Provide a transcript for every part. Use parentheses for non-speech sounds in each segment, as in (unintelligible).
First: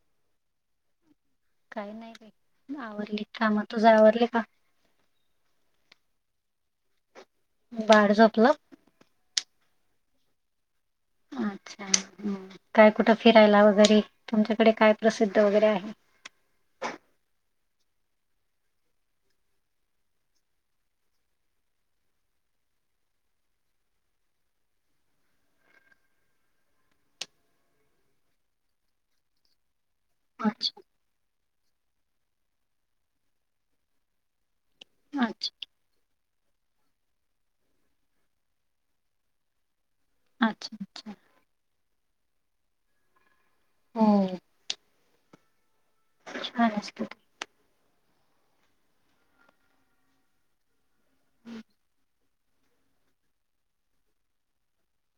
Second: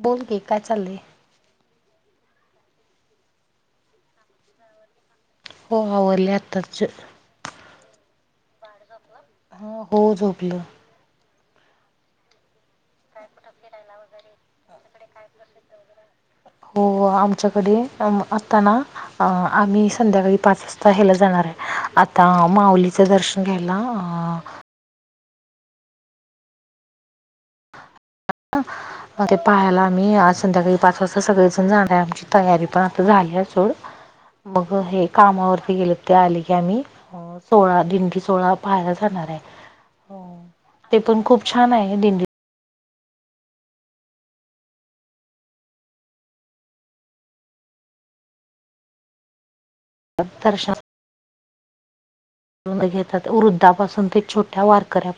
बोल की काय चाललंय. काही नाही रे आवरली काम तुझ आवरली का. हो आवरल्या आत्ताच बाळ झोपलं. हा हो झोपलं. अच्छा काय कुठं फिरायला वगैरे तुमच्याकडे काय प्रसिद्ध वगैरे आहे. हो आमच्याकडे आता ना आम्ही संध्याकाळी पाच जाणार आहे आता माऊलीचं दर्शन घ्यायला अ मग ते पाहायला आम्ही आज संध्याकाळी अच्छा पाच वाजता अस सगळेजण जाणार आमची तयारी पण आता झाली सोड मग हे अच्छा कामावरती गेलं. ते आले की आम्ही सोळा दिंडी सोळा पाहायला जाणार आहे हो अच्छा ते पण खूप छान आहे दिंडी हो छान असत. (inaudible) (unintelligible) घेतात वृद्धापासून ते छोट्या वारकऱ्या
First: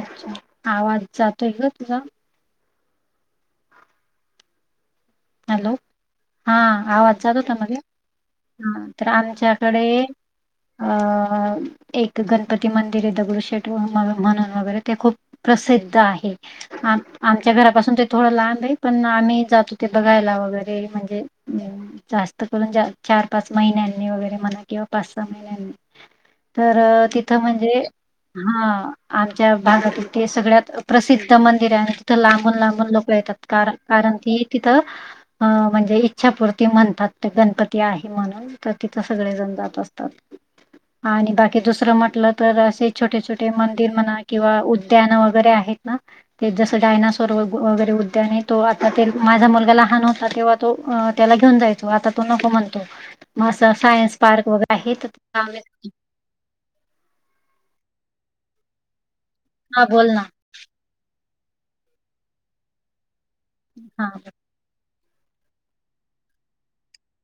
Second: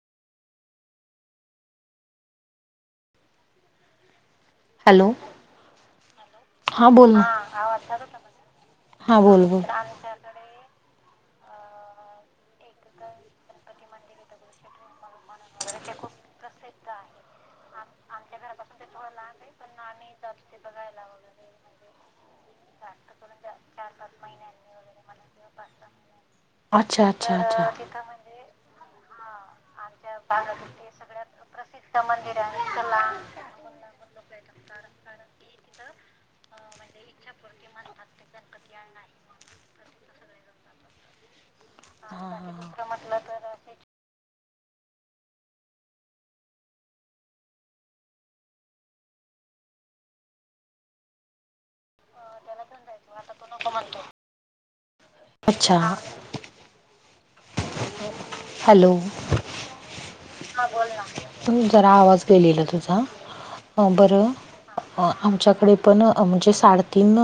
अच्छा, आवाज जातोय ग तुझा. हॅलो. हॅलो हा बोल ना आवाज जात होतामध्ये ह तर हा बोल बोल आमच्याकडे अ एक गणपती मंदिर आहे दगडू शेठ म्हणून वगैरे ते खूप प्रसिद्ध आहे आमच्या घरापासून ते थोडं लांब आहे पण आम्ही जातो. ते बघायला वगैरे म्हणजे जास्त करून चार, पाच महिन्यांनी वगैरे मना किंवा पाच, सहा महिन्यांनी तर अच्छा अच्छा तिथं अच्छा. म्हणजे हा आमच्या भागात ते सगळ्यात प्रसिद्ध मंदिर आहे आणि तिथं लांबून लांबून लोक येतात कार कारण ती तिथं म्हणजे इच्छापूर्ती म्हणतात गणपती आहे म्हणून. तर तिथं सगळे जण जात असतात. आणि बाकी दुसरं म्हटलं तर असे छोटे, छोटे मंदिर म्हणा किंवा उ उद्यान वगैरे आहेत ना ते जस डायनासोर वगैरे उद्यान तो आता माझा मुलगाला लहान होता तेव्हा तो त्याला घेऊन जायचा आता तो नको म्हणतो मग असं सायन्स पार्क वगैरे आहे अच्छा तर हॅलो. हां बोलना. हा बोलना तु जरा आवाज गेलेला तुझा बरं अ आमच्याकडे पण म्हणजे साडेतीन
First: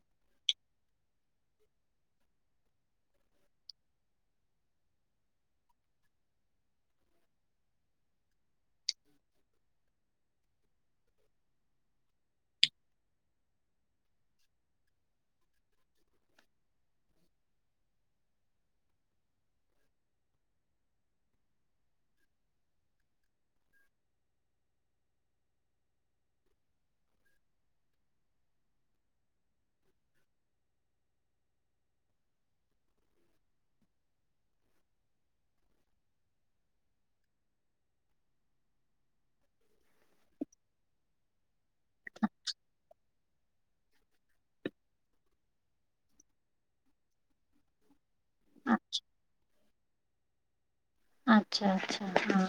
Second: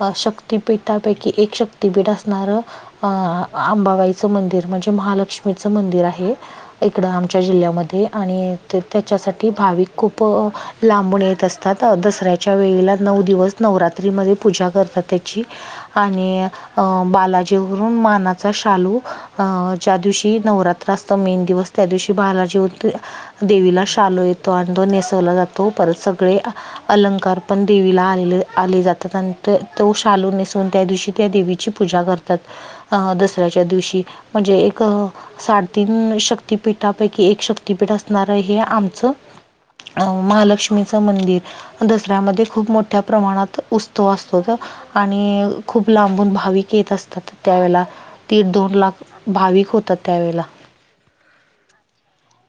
अ शक्तिपीठापैकी एक शक्तीपीठ असणार आह आंबाबाई मंदिर म्हणजे महालक्ष्मीचं मंदिर आहे. इकड आमच्या जिल्ह्यामध्ये आणि त्याच्यासाठी भाविक खूप लांबून येत असतात दसऱ्याच्या वेळेला नऊ दिवस नवरात्रीमध्ये पूजा करतात त्याची आणि अ बालाजीवरून मानाचा शालू अं ज्या दिवशी नवरात्र असत मेन दिवस त्या दिवशी बालाजी देवीला शालू येतो अन तो नेसवला जातो परत सगळे अलंकार पण देवीला आलेले, आले जातात अन तो शालू नेसून त्या दिवशी त्या देवी ची पूजा करतात दसऱ्याच्या दिवशी म्हणजे एक साडेतीन शक्तिपीठापैकी एक शक्तीपीठ असणार हे आमचं अ महालक्ष्मीचं मंदिर. दसऱ्यामध्ये खूप मोठ्या प्रमाणात उत्सव असतो त आणि खूप लांबून भाविक येत असतात त्यावेळेला. दीड, हा दोन लाख भाविक होतात त्यावेळेला. अच्छा, अच्छा, हा.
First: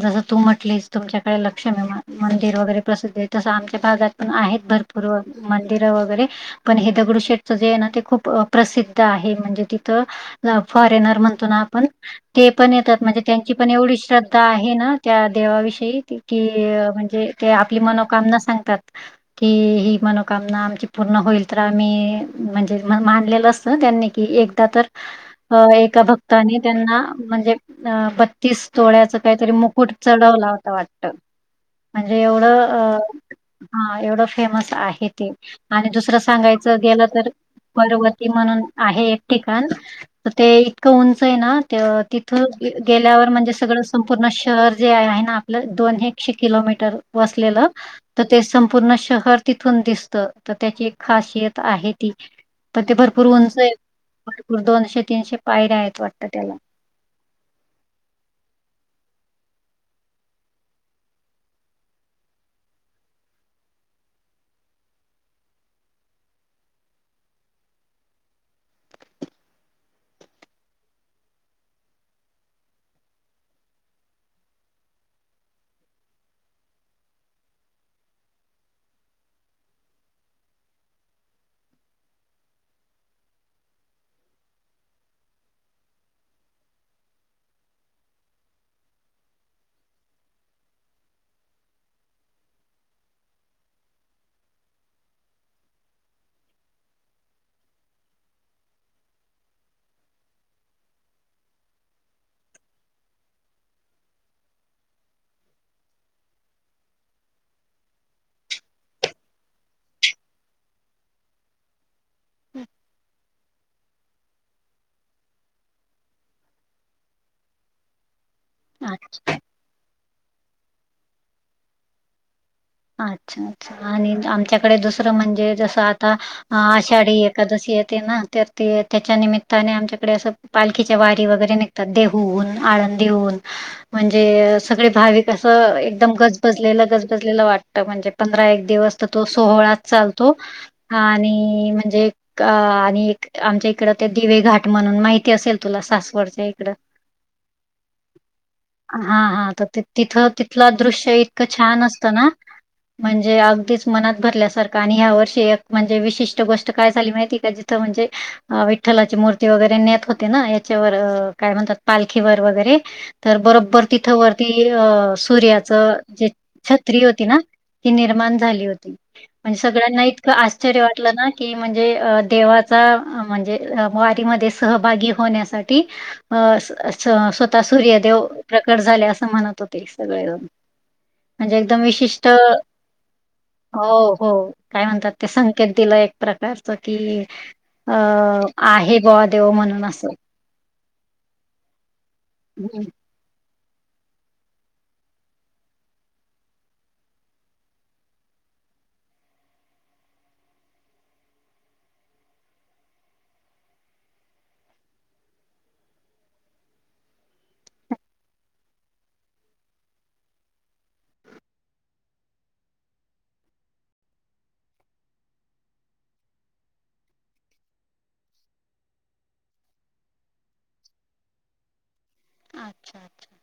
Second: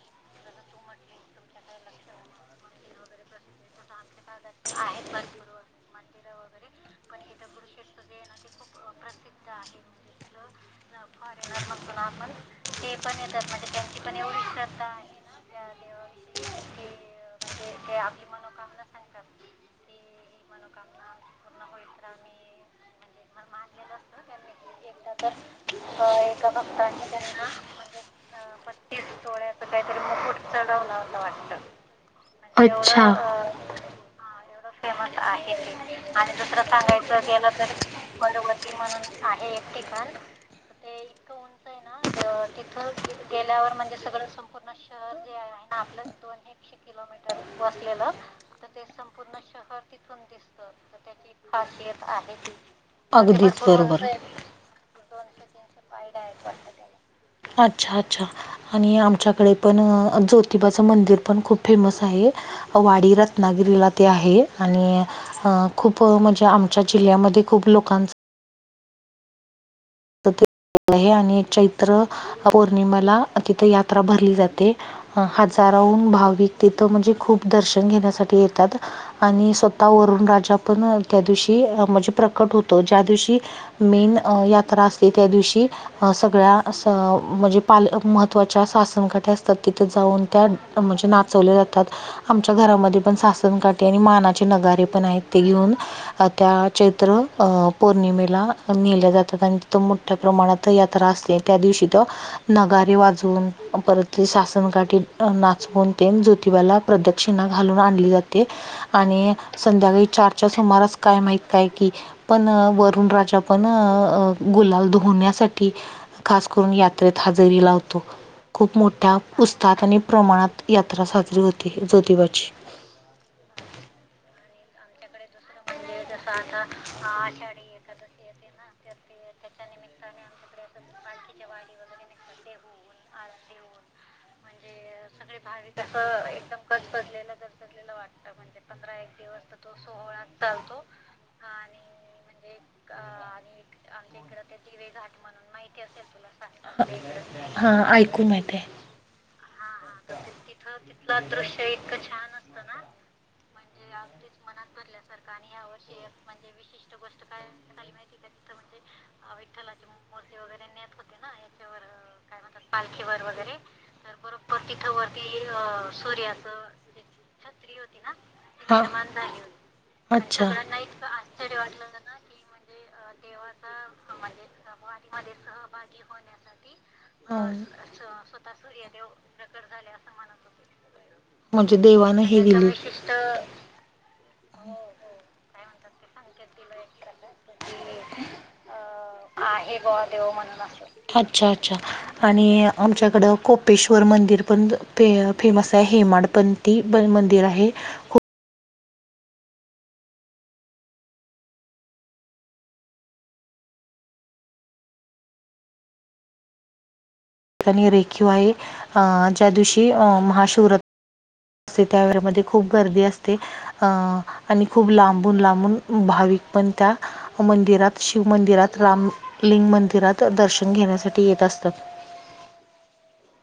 जसं तू म्हटलीस तुमच्याकडे लक्षणे मंदिर वगैरे प्रसिद्ध आहे तसं आमच्या भागात आहेत भरपूर व मंदिर वगैरे पण हे दगडू शेठच जे आहे न ते खूप प्रसिद्ध आहे म्हणजे तिथं लाफॉरेनर म्हणतो ना आपण ते पण येतात म्हणजे त्यांची पण एवढी श्रद्धा आहे ना त्या देवाविषयी की की म्हणजे ते आपली मनोकामना सांगतात की ही, ही मनोकामना आमची पूर्ण होईल तर आम्ही म्हणजे मानलेल असत त्यांनी की एकदा तर एका भक्तानी त्यांना म्हणजे अ बत्तीस तोळ्याच काहीतरी मुकुट चढवला होता वाटत. म्हणजे एवढं अ हा एवढं फेमस आहे ते. आणि दुसरं सांगायचं गेलं तर परवती म्हणून आहे एक ठिकाण. त ते इतक उंच आहेना तिथं गेल्यावर म्हणजे सगळं संपूर्ण शहर जे आहेना आपलं दोन हे शे किलोमीटर वसलेलं तर ते संपूर्ण शहर तिथून दिसत. तर त्याची एक खासियत आहे ती पण ते भरपूर उंच अगदीच आहे बरोबर भरपूर दोनशे तीनशे पायऱ्या आहेत वाटत त्याला. अच्छा अच्छा. आणि आमच्याकडे पण ज्योतिबाचं मंदिर पण खूप फेमस आहे. वाडी रत्नागिरीला ते आहे. आणि अ खूप म्हणजे आमच्या जिल्ह्यामध्ये खूप लोकांचं (unintelligible) आहे आणि चैत्र पौर्णिमेला तिथ यात्रा भरली जाते. ह. आणि स्वतः वरुन राजा पण त्या दिवशी म्हणजे प्रकट होतो. ज्या दिवशी मेन यात्रा असली त्या दिवशी अ सगळ्या स म्हणजे पाल महत्त्वाच्या सा सनकाठ्या असतात तिथे जाऊन त्या म्हणजे नाचवले जातात. आमच्या घरामध्ये पण सासन काटे आणि मानाचे नगारे पण आहेत ते घेऊन त्या चैत्र पौर्णिमेला नेल्या जातात अन त मोठ्या प्रमाणात यात्रा असते त्या दिवशी त नगारे वाजून परत ते सासन काठी नाचवून ते ज्योतिबाला प्रदक्षिणा घालून आणली जाते. आणि संध्याकाळी चारच्या सुमारास काय माहित काय कि पण वरुण राजा पण अ अ गुलाल धुण्यासाठी खास करून यात्रेत हजेरी लावतो. खूप मोठ्या पुस्तात आणि प्रमाणात यात्रा साजरी होती जोतिबाची. अच्छा अच्छा आणि आमच्याकडे दुसरं म्हणजे जसं आता आषाढी एकादशी य ते नंतर ते त्याच्या निमित्ताने आमच्याकडे अस पालखीच्या वारी वगैरे निघतात देव हून आनंदी हून म्हणजे सगळे भाविक कसं एकदम गजबजलेलं गजबजलेल वाट. म्हणजे पंधरा एक दिवस तर तो सोहळाच चालतो आणि म्हणजे अ आणि आमच्या इकड ते दिवे घाट म्हणून माहिती असेल तुला सासवडच्या इकडं हा ऐकून माहिती हाय. हा हा तर तिथं तिथलं दृश्य इतकं छान असतं ना. म्हणजे अगदीच मनात भरल्यासारखं आणि ह्या वर्षी एक म्हणजे विशिष्ट गोष्ट काय झाली माहिती का म्हणजे विठ्ठलाची मूर्ती वगैरे नेत होते ना याच्यावर काय म्हणतात. पालखीवर वगैरे तर बरोबर तिथं वरती अ सूर्याचं जे स्त्री होती ना. निर्माण झाली होती म्हण सगळ्यांना आणि इतक आश्चर्य वाटल ना की म्हणजे देवा च्या म्हणजे वारीमध्ये सहभागी होण्यासाठी अ स्वतः सूर्यदेव प्रकट झाले असं म्हणत होते सगळेज. म्हणजे एकदम विशिष्ट. ह. हो हो काय म्हणतात ते संकेत दिलं एक प्रकारच की अ आहे बवा देेव म्हणून असं. अच्छा अच्छा आणि हं. आमच्याकड को कपेश्वर मंदिर पणे फेमस आहे हेमाड पंथी मंदिर आहे. खूप आणि रेखीव आहे ज्या दिवशी महाशिव रात्र असते त्या मध्ये खूप गर्दी असते. अं आणि खूप लांबून लांबून भाविक पण त्या मंदिरात शिव मंदिरात रामलिंग मंदिरात दर्शन घेण्यासाठी येत असतात. अच्छा अच्छा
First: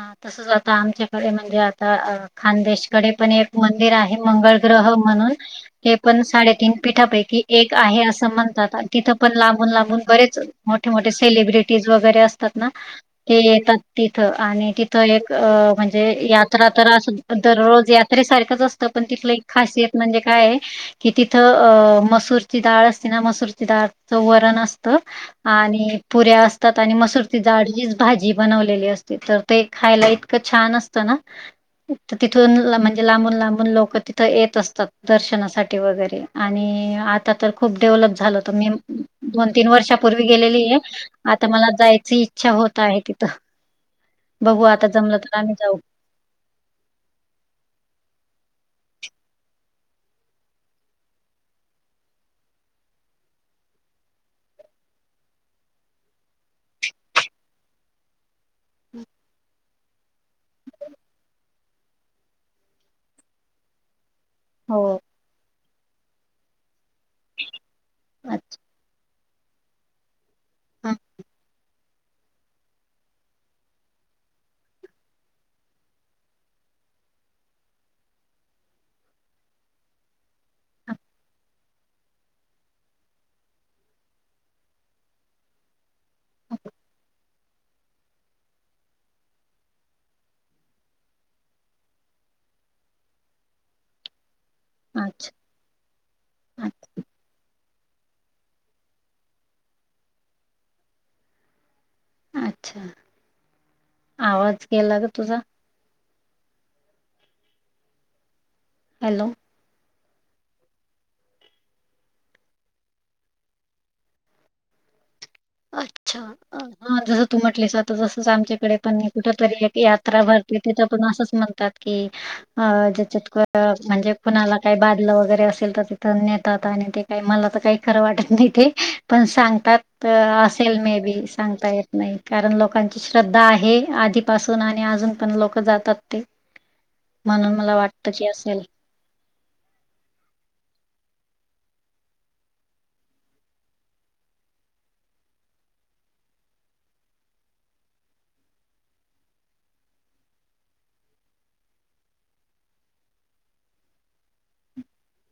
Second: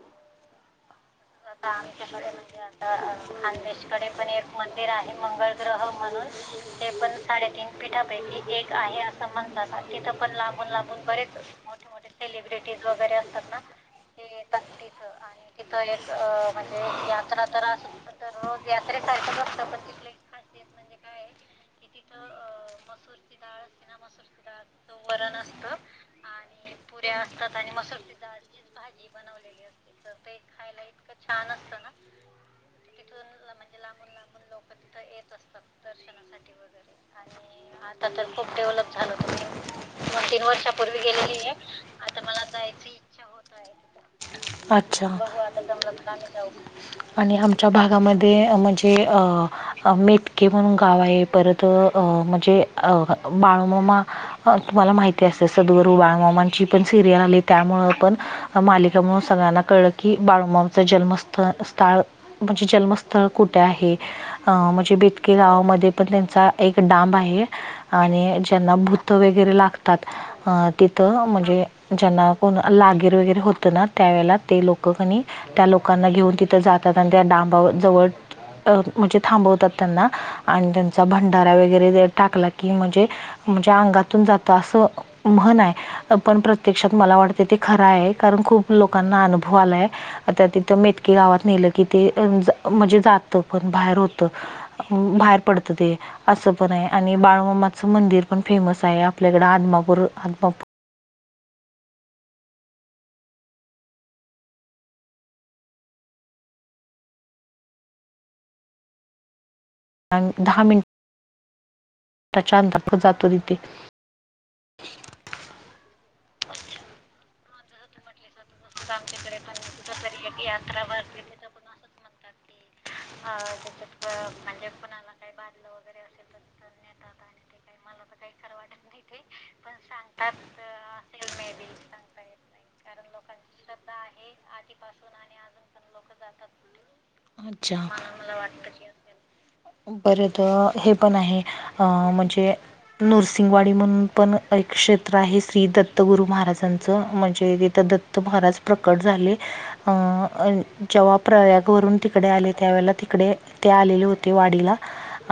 हा तसच आता आमच्या म्हणजे आता खानदेशकडे पण एक मंदिर आहे मंगळ ग्रह म्हणून एक पण साडेतीन पिठापैकी एक आहे असं म्हणतात तिथं पण लांबून लांबून बरेच मोठे मोठे सेलिब्रिटीज वगैरे असतात ना. ते येतात तिथ आणि तिथ एक म्हणजे यात्रा तर अस दररोज यात्रेसारखंच असतं पण तिथलं एक खासियत म्हणजे काय आहे. कि तिथं अ मसूरची डाळ असती ना मसूरची डाळच वरण असतं आणि पुऱ्या असतात आणि मसूरती जाड ही भाजी बनवलेली असते तर ते खायला इतकं छान असतं ना. छान असतं ना. तर तिथून म्हणजे लांबून लांबून लोक तिथं येत असतात दर्शनासाठी वगैरे. आणि आता तर खूप डेव्हलप झालं तर मी दोन तीन वर्षापूर्वी गेलेली आहे आता मला जायची इच्छा होत आहे तिथं बघू आता जमलं तर आम्ही जाऊ. लागकरव (unintelligible) आणि आमच्या भागामध्ये म्हणजे अ मेथके म्हणून गाव आहे परत तर म्हणजे बाळू मामा तुम्हाला माहिती असे सदगरु बाळमामांची पण सिरियल आली त्यामु पण मालिका मुळ सगळ्यांना कळलं की बाळूमामा जन्मस्थ स्थळ म्हणजे जन्मस्थळ कुठे आहे हो म्हणजे बेत गावा म पण त्यांचा एक डांब आहे अ- आणि ज्यांना भ थ वगैरे लागतात अ- तिथं म्हणजे- ज्यांना कोण लागीर वगैरे होतं ना त्यावेेळे ते लोक कनी. त्या लोकांना घेऊन तिथं जातात आणि त्या डांबावर जवळ अ म्हणजे थांबवतात त्यांना आणि अ- त्यांचा भंडारा वगैरे टाकला की म्हणजे म्हणजे अंगातून जात असं म्हण हाय. पण प्रत्यक्षात मला वाटते ते खरां आहे कारण खूप लोकांना अनुभव आलाय आता तिथं मेटकीे गावात नेलं की ते म्हणजे जातं पण बाहेर होत अच्छा बाहेर पडत ते असं अ- पण आहे आणि बाळमामाचं मंदिर पण फेमस आहे आपल्याकडे आधमापूर आदमापू अच्छा आवाज के्यालाग तुझा हॅलो दहा मिनटं छतर्फ जातो तिथे अच्छा हा जसं तू म्हटलेस आता तसच आमच्या डे पण कुठ तरी एक यात्रा भरते तिथ पण असंच म्हणतात की अ म्हणजे कुणाला काही बादलं वगैरे असेल तर तिथं नेतात आणि ते काही मला तर काही खरं वाटत नाही ते पण सांगतात मे बी सग येत नाहीण लोक श्रद्धा आहे आधीपासून आणि अजून पण लोक जातात ते म्हणून मला वाटत की असेल बर तर हे पण आहे अं म्हणजे नरसिंंगवाडी म्हणून पण एक क्षेत्र आहे श्री दत्तगुरु महाराजांचं म्हणजे तिथं दत्त तर महाराज प्रकट झाले अं जेव्हा प्रयाग वून तिकडे आले त्यावेळेला तिकडे ते आलेले होते वाडीला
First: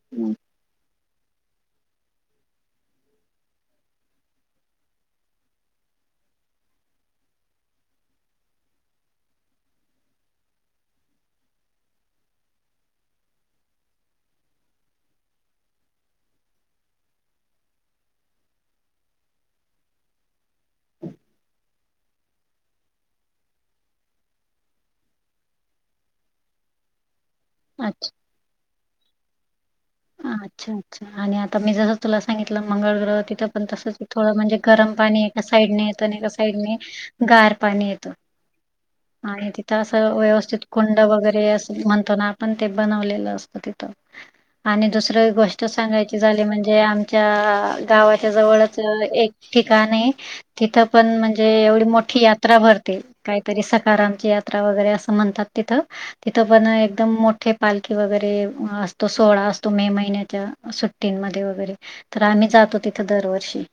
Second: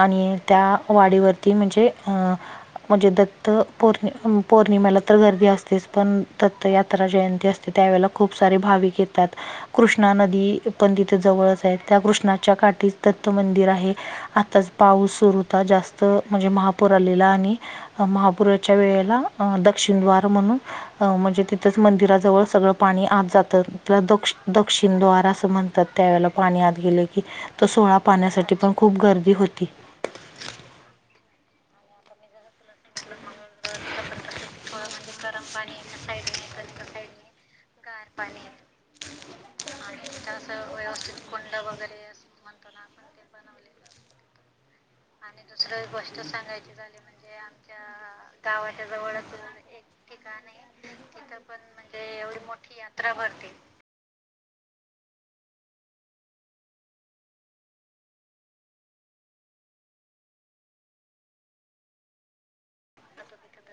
आणि त्या वाडीवरती म्हणजे अ म्हणजे दत्त पौर्णि पौर्णिमेला तर गर्दी असतेच पण दत् यात्रा जयंती असते त्यावेेळेला खूप सारे भाविक येतात कृष्णा नदी पण तिथे जवळच आहे त्या कृष्णाच्या काठी दत्त मंदिर आहे आताच पाऊस सुरूता जास्त म्हणजे महापौर आलेला आणि महापुराच्या वेळेला दक्षिण दवार म्हणून म्हणजे तिथंच मंदिराजवळ सगळं पाणी आत जात द दक्षिण दवार अस म्हणतात त्यावेळेला पाणी आत गेले की तो सोळा अच्छा पाहण्यासाठी पण खूप गर्दी होती अच्छा अच्छा आणि आता मी जस तुला सांगितलं मंगळ ग्रह तिथं पण तसच थोडं म्हणजे गरम पाणी एका साईडने येत आणि एका साईडने गार पाणी येतो आणि ति असं व्यवस्थित कुंड वगैरे अस म्हणतो ना आपण ते बनवलेलं असतो तिथं आणि दुसरं (unintelligible) गोष्ट सांगायची झाली म्हणजे आमच्या गावाच्या जवळच एक ठिकाण आहे (unintelligible) तिथं पण म्हणजे एवढी मोठी यात्रा भरते काहीतरी स आमची यात्रा वगैरे असं म्हणतात तिथं (unintelligible) तिथं पण एकदम मोठे पालखी वगैरे असतो सोहळा असतो मे महिन्याच्या सुट्टींमध्ये वगैरे तर आम्ही जातो तिथं दरवर्षी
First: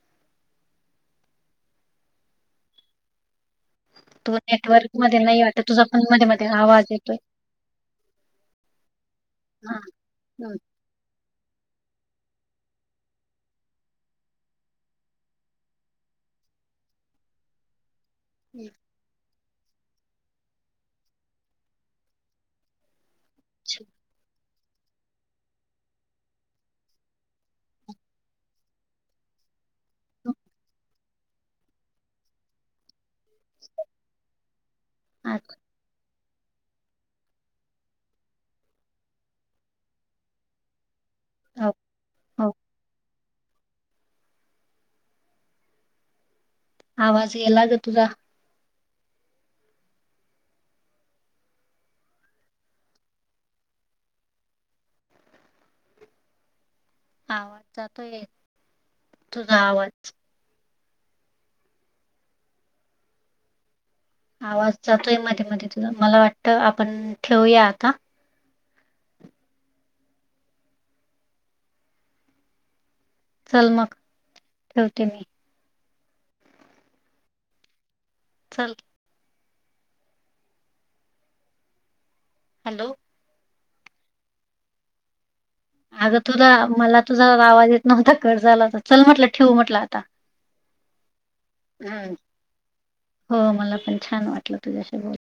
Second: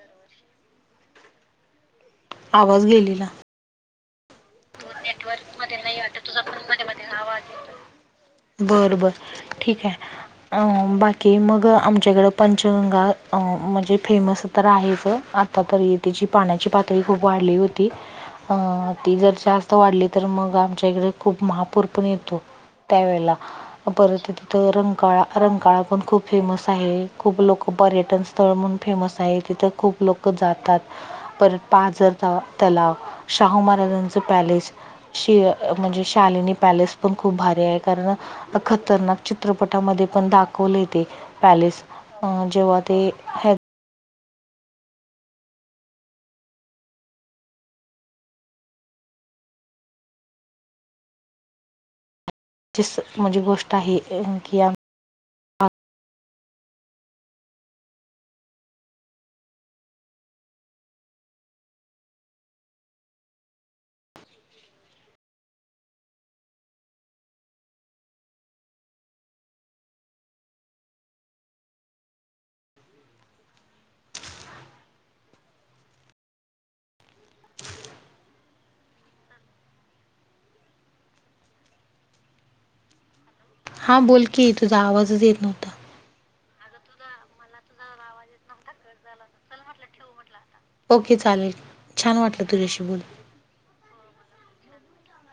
आवाज गेलेला (unintelligible) तू नेटवर्क मध्ये नाही वाटत तुझा फोन मध्ये मध्ये आवाज येतोय बर बर हा ठीक आहे हम्म. अ (unintelligible) बाकी मग आमच्याकडं पंचगंगा म्हणजे फेमस तर आहेच आता तरी (unintelligible) तिची पाण्याची पातळी खूप वाढली होती (unintelligible) अ ती जर जास्त वाढली तर मग आमच्या इकडे खूप महापूर पण येतो त्यावेेळेला (unintelligible) पररत (unintelligible) तथ रंगकाळा रंगकाळा पण खूप फेमस आहे खूप लोक पर्यटन स्थळ म्हण फेमस आहे तिथं (unintelligible) खूप लोकं जातात परत पाझरता त्याला शाहू महाराजांचं पॅलेस (unintelligible) श अच्छा. म्हणजे (unintelligible) शालिनी पॅलेस पण खूप भारी आहे कारण खतरनाक चित्रपटामध्ये पण दाखवले येते (unintelligible) हो पॅलेस अ हो. जेव्हा ते (unintelligible) आवाज ये लाग तुझ (unintelligible) जस म्हझी गोष्ट आहे कि (unintelligible) आवाज जातोय तुझा आवाज आवाज जातोय मध्ये मध्ये तुला मला वाटत आपण ठेवया आता चल मग ठेवते मी (unintelligible) चल (unintelligible) हॅलो! (unintelligible) हा बोलकी तुझा आवाजच येत नव्हता! (unintelligible) अगं तुझ मला तुझा आवाज येत नव्हता कट झाला तर चल म्हटलं ठेव म्हटलं आता ओके चालेल हम्म छान वाटलं तुझ्याशी बोलून (unintelligible) हो मला पण छान वाटलं तुझ्याशी बोलून (unintelligible)